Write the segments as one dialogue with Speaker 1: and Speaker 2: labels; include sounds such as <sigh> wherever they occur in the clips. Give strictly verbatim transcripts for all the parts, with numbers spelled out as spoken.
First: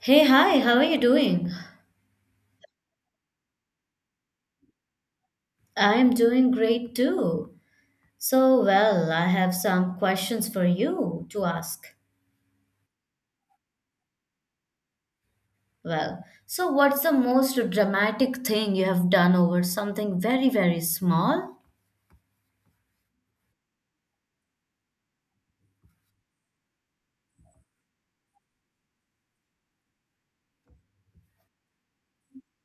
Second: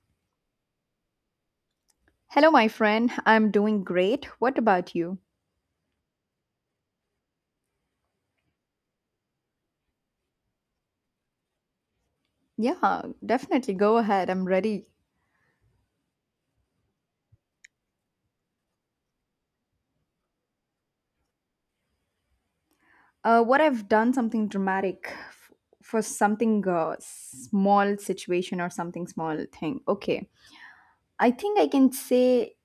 Speaker 1: Hey, hi, how are you doing?
Speaker 2: Hello, my friend. I'm doing great. What about you?
Speaker 1: I'm doing great too. So, well, I have some questions for you to ask.
Speaker 2: Yeah, definitely. Go ahead. I'm ready.
Speaker 1: Well, so what's the most dramatic thing you have done over something very, very small?
Speaker 2: Uh, what I've done something dramatic f- for something uh, small situation or something small thing. Okay. I think I can say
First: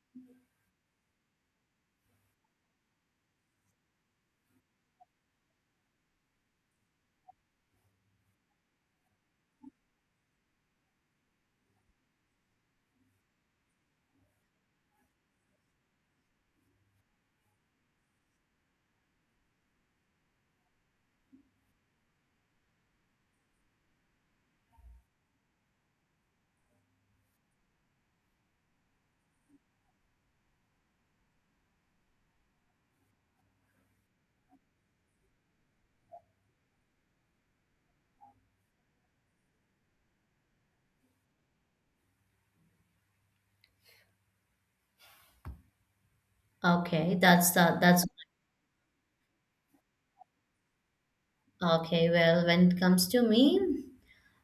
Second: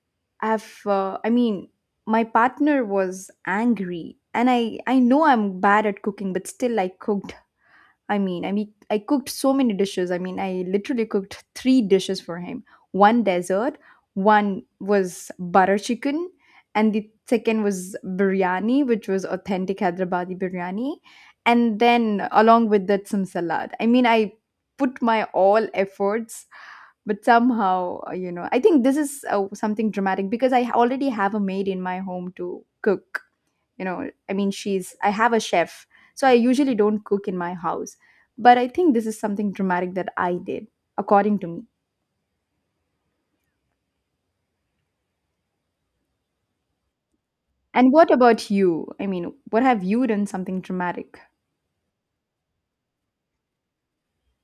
Speaker 2: I've, uh, I mean, my partner was angry and I, I know I'm bad at cooking, but still I cooked I mean, I mean, I cooked so many dishes. I mean, I literally cooked three dishes for him. One dessert, one was butter chicken, and the second was biryani, which was authentic Hyderabadi biryani, and then along with that some salad. I mean, I put my all efforts, but somehow, uh, you know, I think this is uh, something dramatic because I already have a maid in my home to cook you know I mean she's I have a chef, so I usually don't cook in my house, but I think this is something dramatic that I did, according to me.
Speaker 1: Okay, that's that,
Speaker 2: And
Speaker 1: that's
Speaker 2: what about you? I mean, what have you done something dramatic?
Speaker 1: okay. Well, when it comes to me,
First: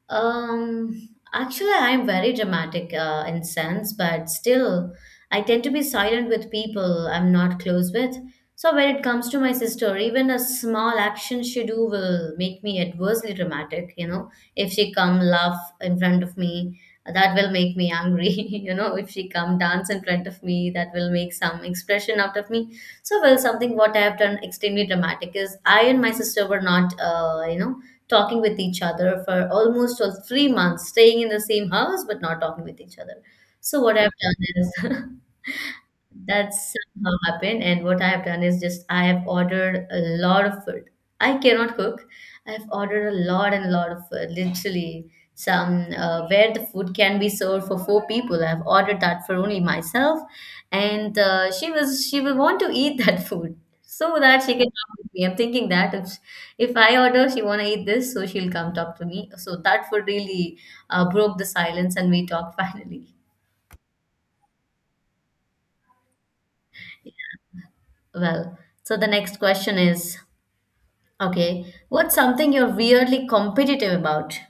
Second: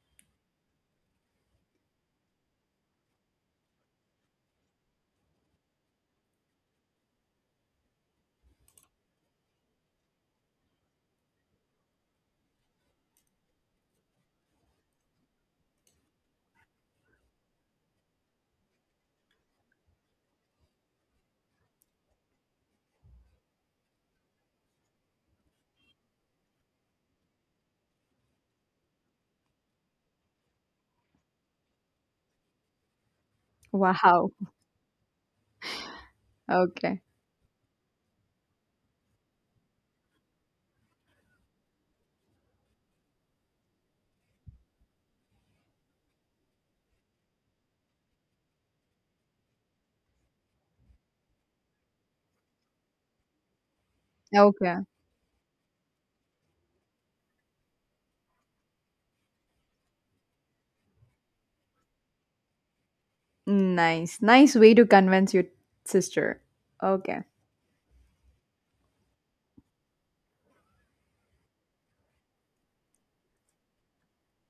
Speaker 1: Um, actually, I'm very dramatic uh, in sense, but still, I tend to be silent with people I'm not close with. So when it comes to my sister, even a small action she do will make me adversely dramatic. You know, if she come laugh in front of me, that will make me angry. <laughs> you know, if she come dance in front of me, that will make some expression out of me. So well, something what I have done extremely dramatic is I and my sister were not, uh, you know talking with each other for almost all three months, staying in the same house but not talking with each other. So what I've
Speaker 2: Wow.
Speaker 1: done is <laughs> that's
Speaker 2: Okay.
Speaker 1: somehow happened, and what I have done is just I have ordered a lot of food. I cannot cook. I've ordered a lot and a lot of food. Literally, some uh, where the food can be served for four people. I've ordered that for only myself, and uh, she was she will want to eat that <laughs> food so that she can
Speaker 2: Okay.
Speaker 1: talk with me. I'm thinking that if if I order, she wanna eat this, so she'll come talk to me. So that food really uh, broke the silence, and we talked <laughs> finally.
Speaker 2: Nice, nice way to convince your sister. Okay,
Speaker 1: Well, so the next question is, okay. What's something you're weirdly competitive about?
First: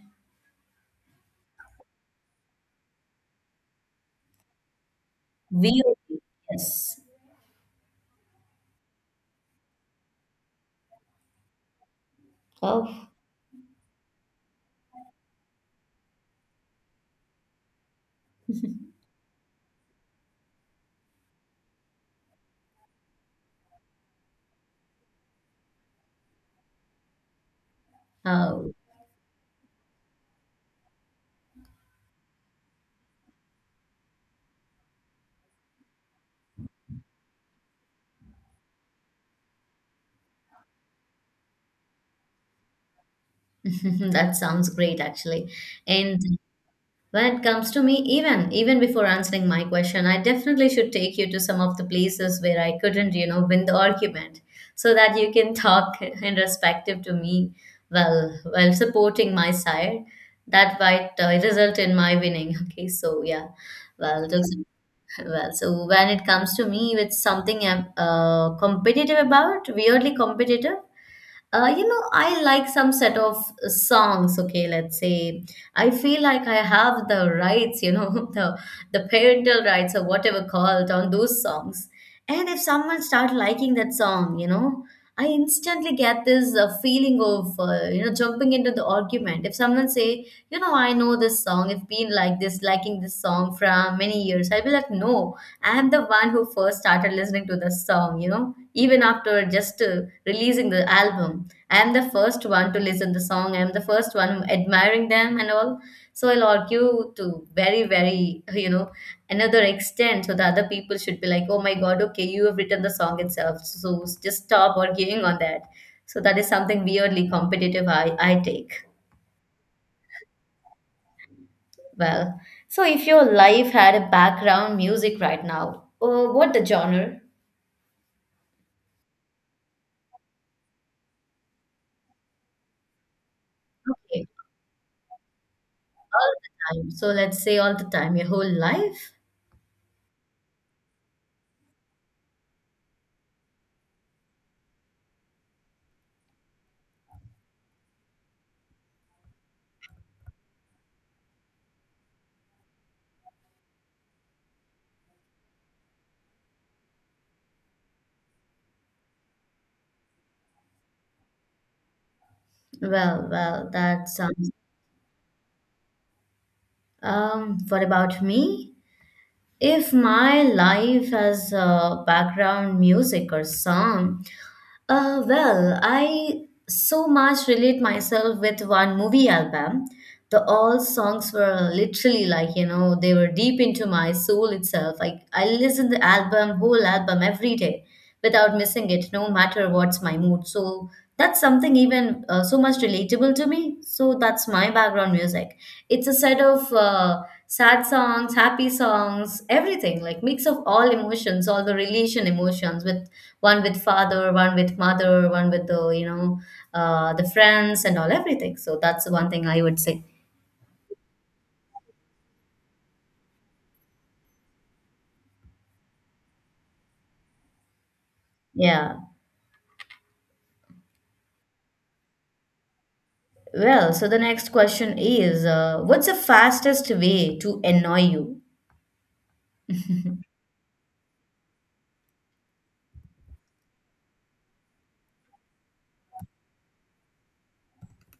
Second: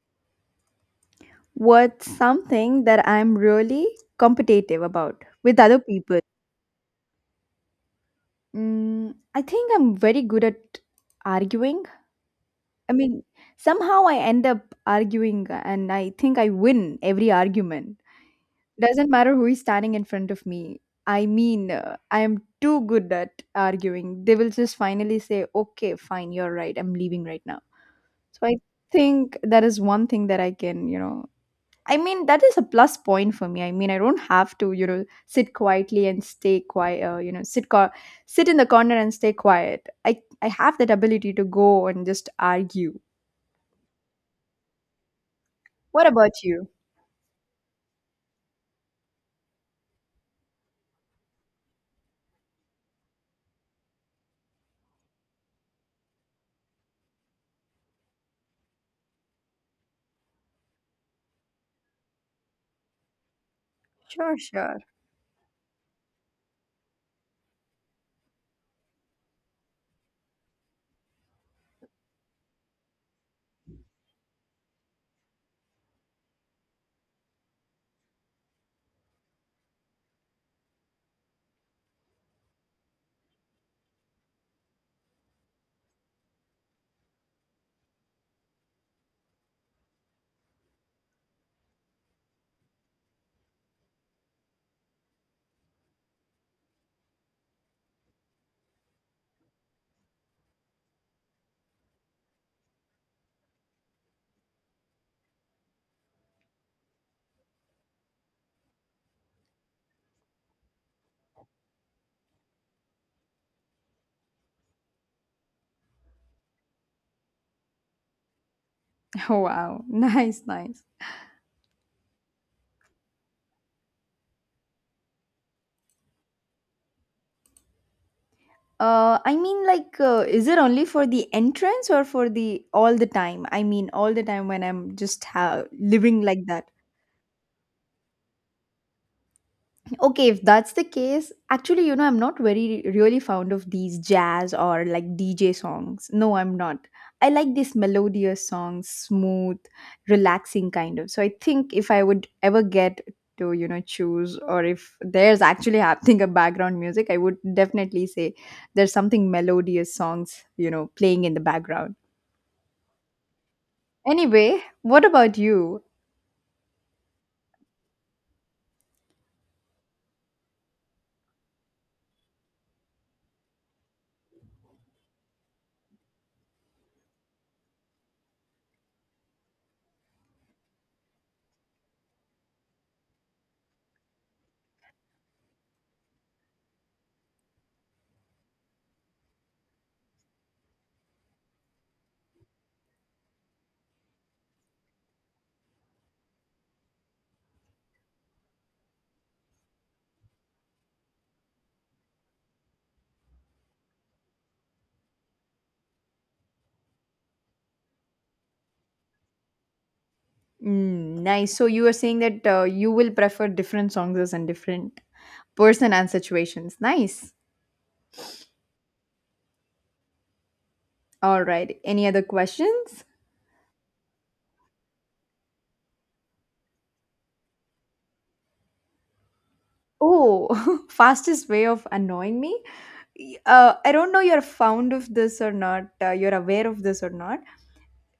Speaker 2: what's something that I'm really competitive about with other
Speaker 1: Weirdly,
Speaker 2: people?
Speaker 1: yes.
Speaker 2: mm, I think I'm very good at arguing. I
Speaker 1: Oh,
Speaker 2: mean, somehow I end up arguing and I think I win every argument. Doesn't matter who is standing in front of me. I mean, uh, I am too good at arguing. They will just finally say, okay, fine, you're right. I'm leaving right now. So I
Speaker 1: oh,
Speaker 2: think that is one thing that I can, you know, I mean, that is a plus point for me. I mean, I don't have to, you know, sit quietly and stay quiet, uh, you know, sit, co- sit in the corner and stay quiet. I, I have that ability to go and just argue.
Speaker 1: <laughs> that sounds great actually.
Speaker 2: What
Speaker 1: And
Speaker 2: about you?
Speaker 1: when it comes to me, even even before answering my question, I definitely should take you to some of the places where I couldn't, you know, win the argument, so that you can <laughs> talk in respective to me while while supporting my side. That might uh, result in my winning. <laughs> Okay, so yeah, well,
Speaker 2: Sure,
Speaker 1: those.
Speaker 2: sure.
Speaker 1: Well, so when it comes to me, it's something I'm uh, competitive about, weirdly competitive. Uh, you know, I like some set of songs. Okay, let's say I feel like I have the rights, you know, <laughs> the the parental rights or whatever called on those songs. And if someone start liking that song, you know, I instantly get this uh, feeling of uh, you know jumping into the argument. If someone say, you know, I know this song, I've been like this, liking this song from many years, I'll be like, no, I'm the one who first started listening to the song, you know, even after just uh, releasing the album. I'm the first one to listen the song. I'm the first one admiring them and all. So I'll argue to very, very, you know, another extent. So the other people should be like, oh my God, okay, you have written the song itself. So just stop arguing on that. So that is something weirdly competitive I, I take.
Speaker 2: <laughs> Wow, nice, nice.
Speaker 1: Well, so if your life had a background music right now, uh, what the genre?
Speaker 2: Uh, I mean, like, uh, is it only for the entrance or for the all the time? I mean, all the
Speaker 1: Okay,
Speaker 2: time when I'm just ha living
Speaker 1: all
Speaker 2: like that.
Speaker 1: the time. So let's say all the time, your whole life.
Speaker 2: Okay, if that's the case, actually, you know, I'm not very really fond of these jazz or like D J songs. No, I'm not. I like these melodious songs, smooth, relaxing kind of. So I think if I would ever get to, you know, choose or if there's actually happening a background music, I would definitely say there's something melodious songs, you know, playing in the background.
Speaker 1: Well, well, that sounds.
Speaker 2: Anyway, what about you?
Speaker 1: Um, what about me? If my life has uh, background music or song, uh, well, I so much relate myself with one movie album. The all songs were literally like you know they were deep into my soul itself. Like I listen the album, whole album every day, without missing it, no matter what's my mood. So that's something even uh, so much relatable to me, so that's my background music. It's a set of uh, sad songs, happy songs, everything, like mix of all emotions, all the relation emotions with one with father, one with mother, one with the you know uh, the friends and all, everything. So that's the one thing I would say.
Speaker 2: Mm, nice. So you were saying that uh, you will prefer different songs and different person and situations. Nice.
Speaker 1: Yeah,
Speaker 2: All right. Any other questions?
Speaker 1: well, so the next question is, uh, what's the fastest way to annoy you?
Speaker 2: Oh, <laughs> fastest way of annoying me? Y- Uh, I don't know you're fond of this or not, uh, you're aware of this or not.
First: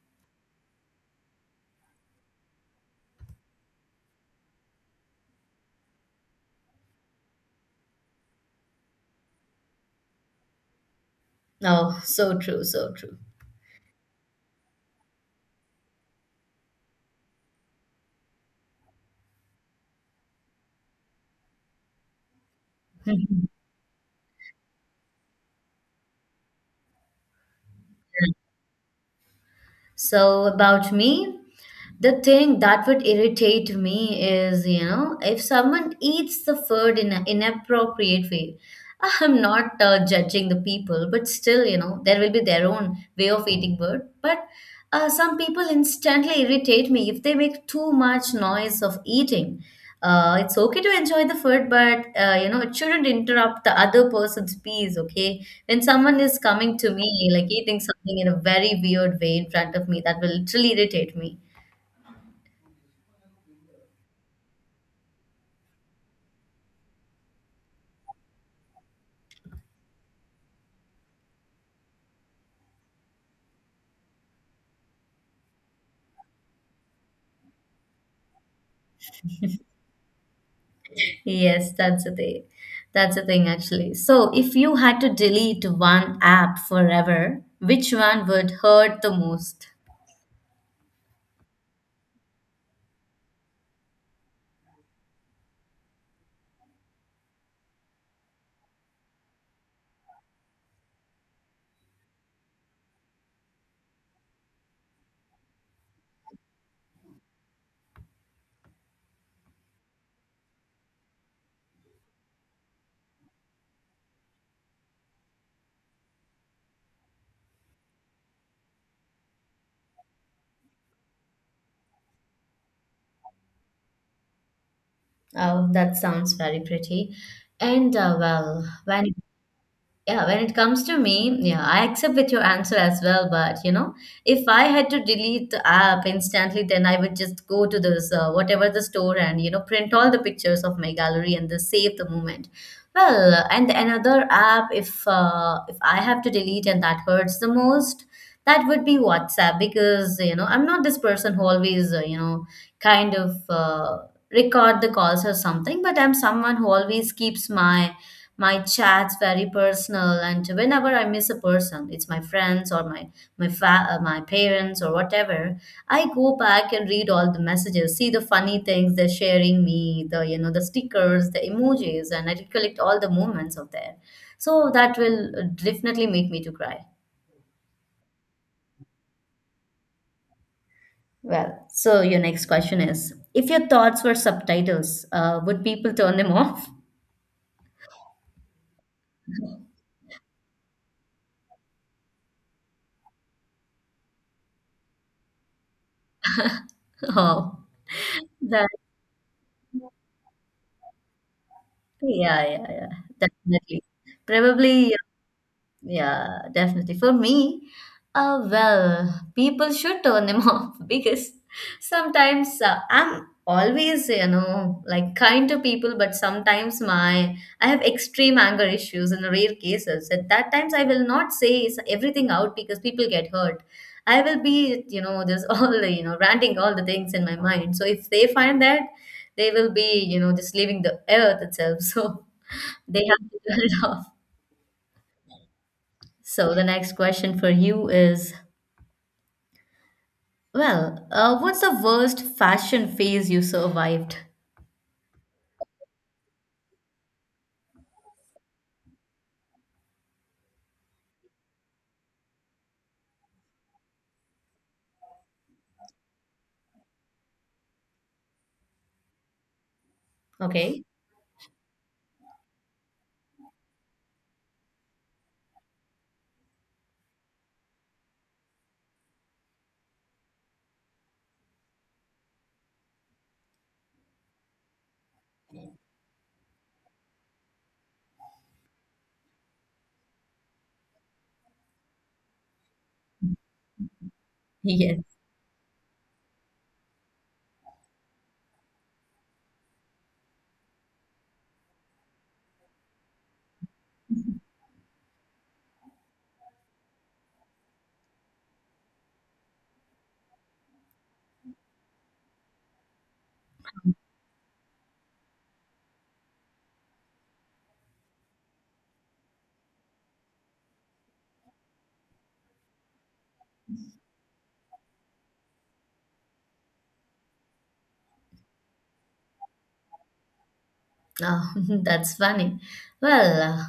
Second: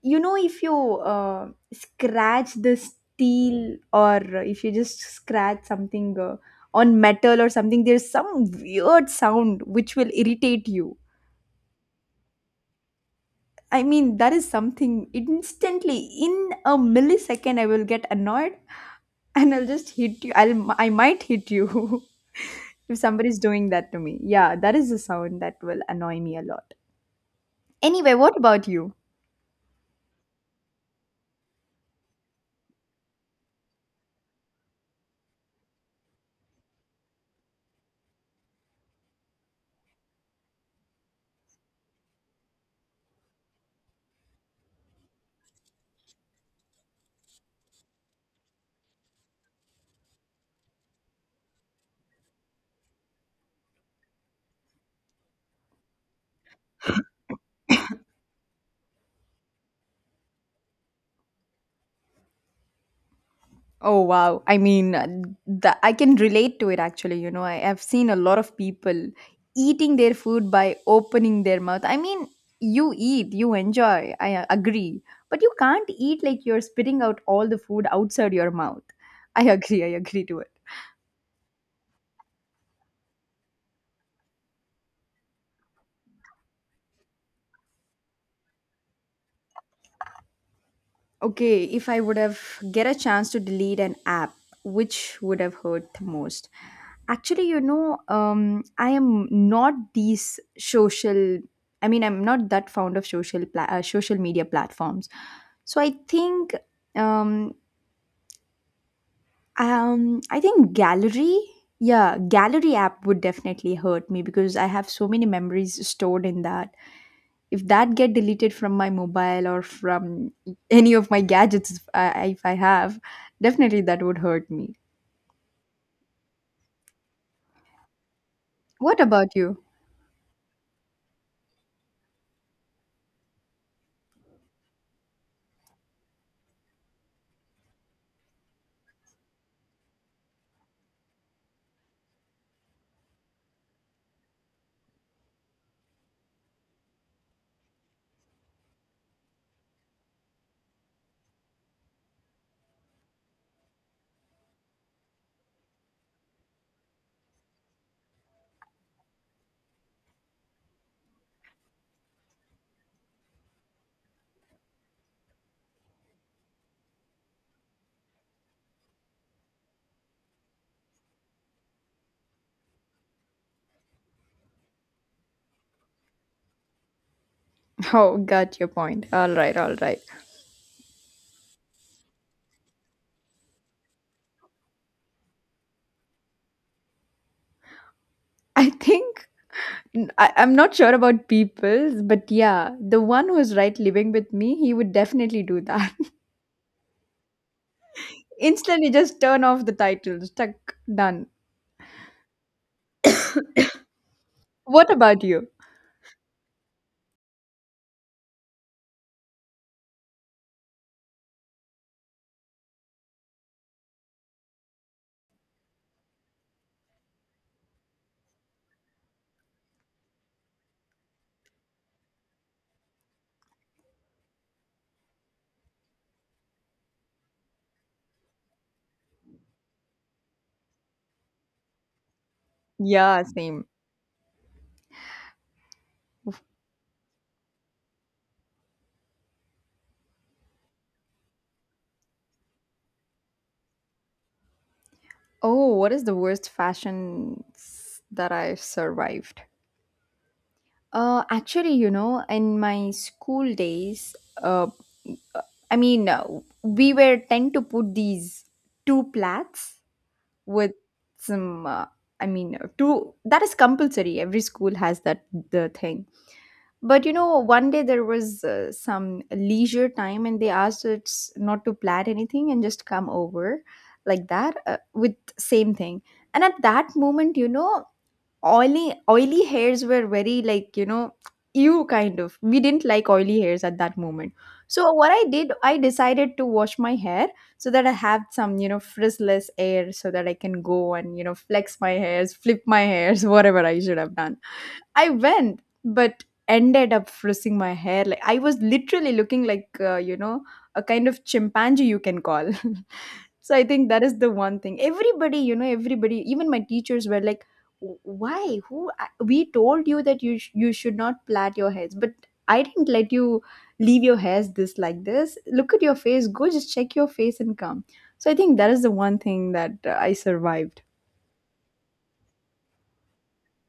Speaker 2: You know, if you uh, scratch the steel or if you just scratch something uh, on metal or something, there's some weird sound which will irritate you.
Speaker 1: Oh, so true, so true.
Speaker 2: I mean, that is something instantly in a millisecond, I will get annoyed and I'll just hit you. I'll I might hit you <laughs> if somebody's
Speaker 1: <laughs>
Speaker 2: doing that to me. Yeah, that is a sound that will annoy me a lot. Anyway, what about you?
Speaker 1: So about me, the thing that would irritate me is, you know, if someone eats the food in an inappropriate way. Ah, I'm not uh, judging the people, but still, you know, there will be their own way of eating food. But uh, some people instantly irritate me if they make too much noise of eating. Uh, it's okay to enjoy the food, but uh, you know, it shouldn't interrupt the other person's peace, okay? When someone is coming to me, like eating something in a very weird way in front of me, that will literally irritate me.
Speaker 2: Oh wow! I mean, uh, the, I can relate to it actually. You know, I have seen a lot of people eating their food by opening their mouth. I mean, you eat, you enjoy. I uh, agree, but you can't eat like you're spitting out all the food outside your mouth. I <laughs> agree. I agree to it.
Speaker 1: Yes, that's the thing. That's the thing, actually. So, if you had to delete one app forever, which one would hurt the most?
Speaker 2: Okay, if I would have get a chance to delete an app, which would have hurt the most? Actually, you know, um, I am not these social. I mean, I'm not that fond of social pla- uh, social media platforms. So I think, um, um, I think gallery, yeah, gallery app would definitely hurt me because I have so many memories stored in that if that get deleted from my mobile or from any of my gadgets if I, if I have definitely that would hurt me.
Speaker 1: Oh, that sounds very pretty. And uh, well,
Speaker 2: What
Speaker 1: when
Speaker 2: about you?
Speaker 1: yeah, when it comes to me, yeah, I accept with your answer as well. But you know, if I had to delete the app instantly, then I would just go to this uh, whatever the store and you know print all the pictures of my gallery and then save the moment. Well, and another app, if uh, if I have to delete and that hurts the most, that would be WhatsApp because you know I'm not this person who always uh, you know kind of uh, record the calls or something, but I'm someone who always keeps my my chat's very personal, and whenever I miss a person, it's my friends or my my fa- uh, my parents or whatever. I go back and read all the messages, see the funny things they're sharing me, the you know the stickers, the emojis, and I recollect all the moments of there. So that will uh, definitely make me to cry.
Speaker 2: <laughs> Oh, got your point. All right, all right.
Speaker 1: Well, so your next question is: if your thoughts were subtitles, uh, would people turn them off?
Speaker 2: I think I, I'm not sure about people's, but yeah, the one who is right living with me, he would definitely do that.
Speaker 1: <laughs> Oh,
Speaker 2: <laughs>
Speaker 1: that
Speaker 2: Instantly just turn off the titles tuck done.
Speaker 1: yeah, yeah, yeah, definitely.
Speaker 2: What
Speaker 1: Probably.
Speaker 2: about you?
Speaker 1: Yeah, definitely. For me, uh, well, people should turn them <laughs> off because sometimes uh, I'm always, you know, like kind to people, but sometimes my I have extreme anger issues in rare cases. At that times, I will not say s- everything out because people get hurt. I will be, you know, just <laughs> all the, you know, ranting all the things in my mind. So if they find that, they will be, you know, just leaving the earth itself. <laughs> So they have
Speaker 2: Yeah,
Speaker 1: to turn
Speaker 2: same.
Speaker 1: it <laughs> off. So the next question for you is, well, uh, what's the worst fashion phase you survived?
Speaker 2: Oh, what is the worst fashion s- that I've survived? Uh, actually, you know, in my school days, uh, I mean, uh, we were tend to put these two plaits with
Speaker 1: Okay.
Speaker 2: some. Uh, I mean, uh, two. That is compulsory. Every school has that the thing. But you know, one day there was uh, some leisure time, and they asked us not to plat anything and just come over like that uh, with same thing. And at that moment, you know, oily oily hairs were very like, you know, you kind of, we didn't like oily hairs at that moment.
Speaker 1: <laughs>
Speaker 2: So what
Speaker 1: Yes.
Speaker 2: I did, I decided to wash my hair so that I have some, you know, frizzless hair so that I can go and, you know, flex my hairs, flip my hairs, <laughs> whatever I should have done. I went but ended up frizzing my hair. Like, I was literally looking like, uh, you know, a kind of chimpanzee, you can call. <laughs> So I think that is the one thing. Everybody, you know, everybody, even my teachers were like, "Wh- "Why? Who? I- We told you that you sh- you should not plait your hairs, but I didn't let you leave your hairs this like this. Look at your face. Go just check your face and come." So I think that is the one thing that uh, I survived.
Speaker 1: Oh, <laughs> that's funny. Well, uh,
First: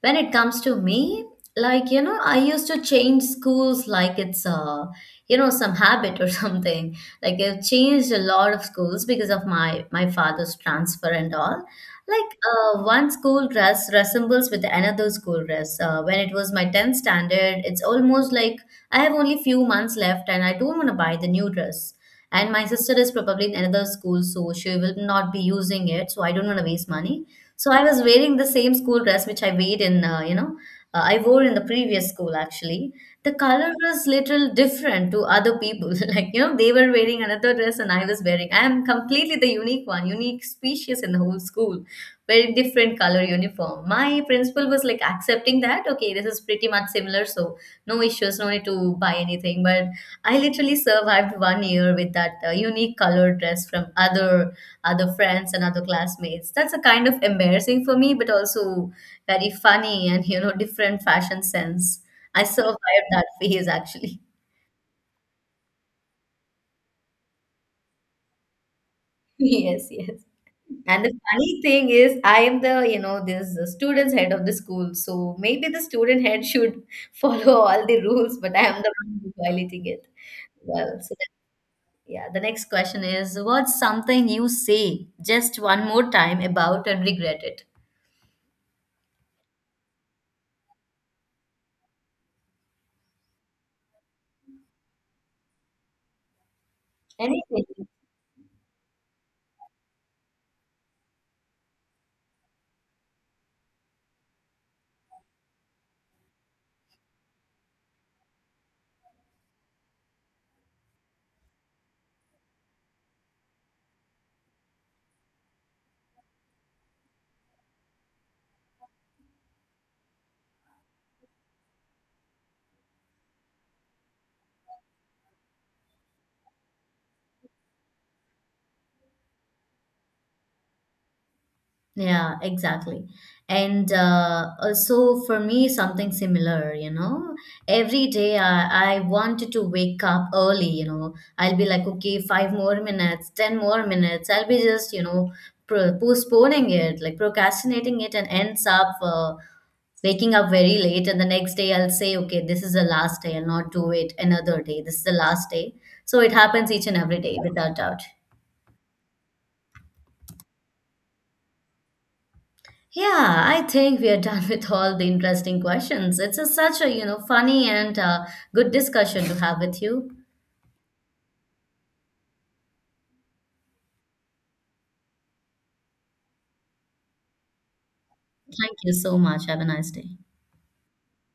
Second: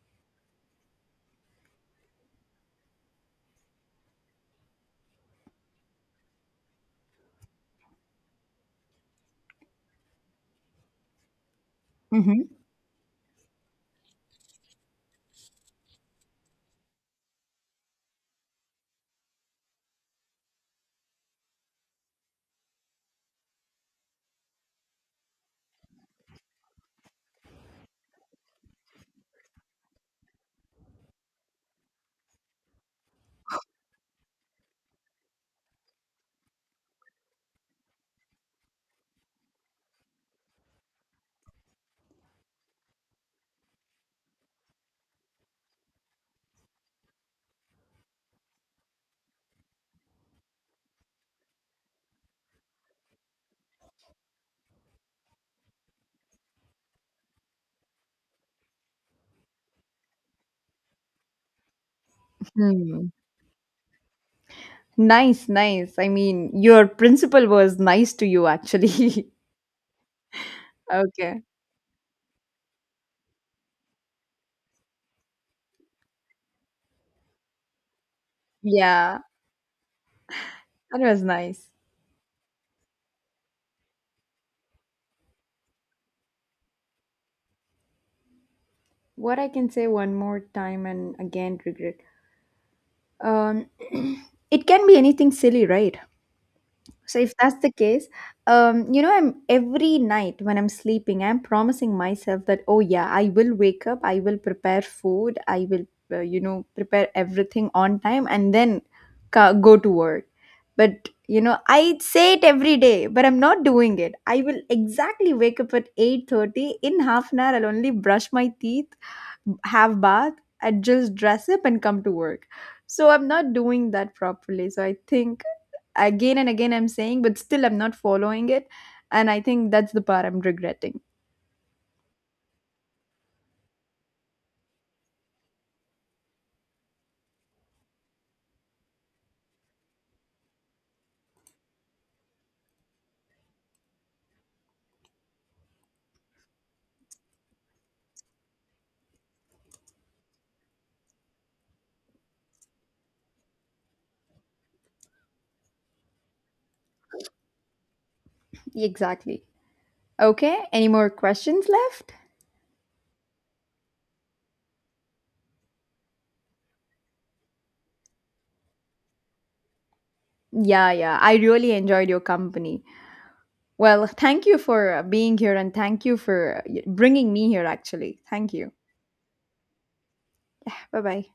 Speaker 1: when it comes to me, like, you know, I used to change schools like it's, uh, you know, some habit or <laughs> something. Like I've changed a lot of schools because of my my father's transfer and all. Like
Speaker 2: Hmm.
Speaker 1: uh, one school dress resembles with another school dress. Uh, when it was my tenth standard, it's almost like I have only few months left and I don't want to buy the new dress. And my sister is probably in another school, so she will not be using it. So I don't want to waste money. So I was wearing the same school dress which I weighed in, uh, you know, uh, I wore in the previous school actually. The color was little different to other people. <laughs> Like, you know, they were wearing another dress and I was wearing. I am completely the unique one, unique species in the whole school, very different color uniform. My principal was like accepting that, okay, this is pretty much similar, so no issues, no need to buy anything. But I literally survived one year with that uh, unique colored dress from other other friends and other classmates. That's a kind of embarrassing for me, but also very funny and you know different fashion sense. I survived
Speaker 2: Hmm.
Speaker 1: that phase actually. <laughs>
Speaker 2: Nice, nice. I mean, your principal was nice to you, actually. <laughs>
Speaker 1: Yes, yes. And the
Speaker 2: Okay.
Speaker 1: funny thing is, I am the you know this student's head of the school, so maybe the student head should <laughs> follow all the rules, but I am the
Speaker 2: Yeah,
Speaker 1: one violating it. Well,
Speaker 2: that
Speaker 1: so.
Speaker 2: was nice.
Speaker 1: Yeah, the next question is what's something you say just one more time about and regret it?
Speaker 2: What I can say one more time and again regret, um, <clears throat> it can be anything silly, right? So if that's the
Speaker 1: Anything.
Speaker 2: case, um, you know, I'm every night when I'm sleeping, I'm promising myself that oh yeah, I will wake up, I will prepare food, I will, uh, you know, prepare everything on time, and then ca- go to work. But you know, I say it every day, but I'm not doing it. I will exactly wake up at eight thirty. In half an hour, I'll only brush my teeth, have bath, I just dress up and come to work. So I'm not doing that properly, so I think again and again I'm saying, but still I'm not following it, and I think that's the part I'm regretting.
Speaker 1: Yeah, exactly. And uh, also for me, something similar, you know, every day I, I wanted to wake up early, you know, I'll be like, okay, five more minutes, ten more minutes. I'll be just, you know, pro postponing it, like procrastinating it, and ends up uh, waking up very late, and the next day I'll say okay, this is the last day, I'll not do it another day, this is the last day. So it happens each and every day without doubt.
Speaker 2: Exactly. Okay, any more questions left?
Speaker 1: Yeah, I think we are <laughs> done with all the interesting questions. It's a, such a, you know, funny and uh, good discussion to have with you.
Speaker 2: Yeah, yeah, I really enjoyed your company. Well, thank you for uh, being here, and thank you for uh, bringing me here, actually. Thank you.
Speaker 1: Thank you so much. Have a nice day.
Speaker 2: Bye bye.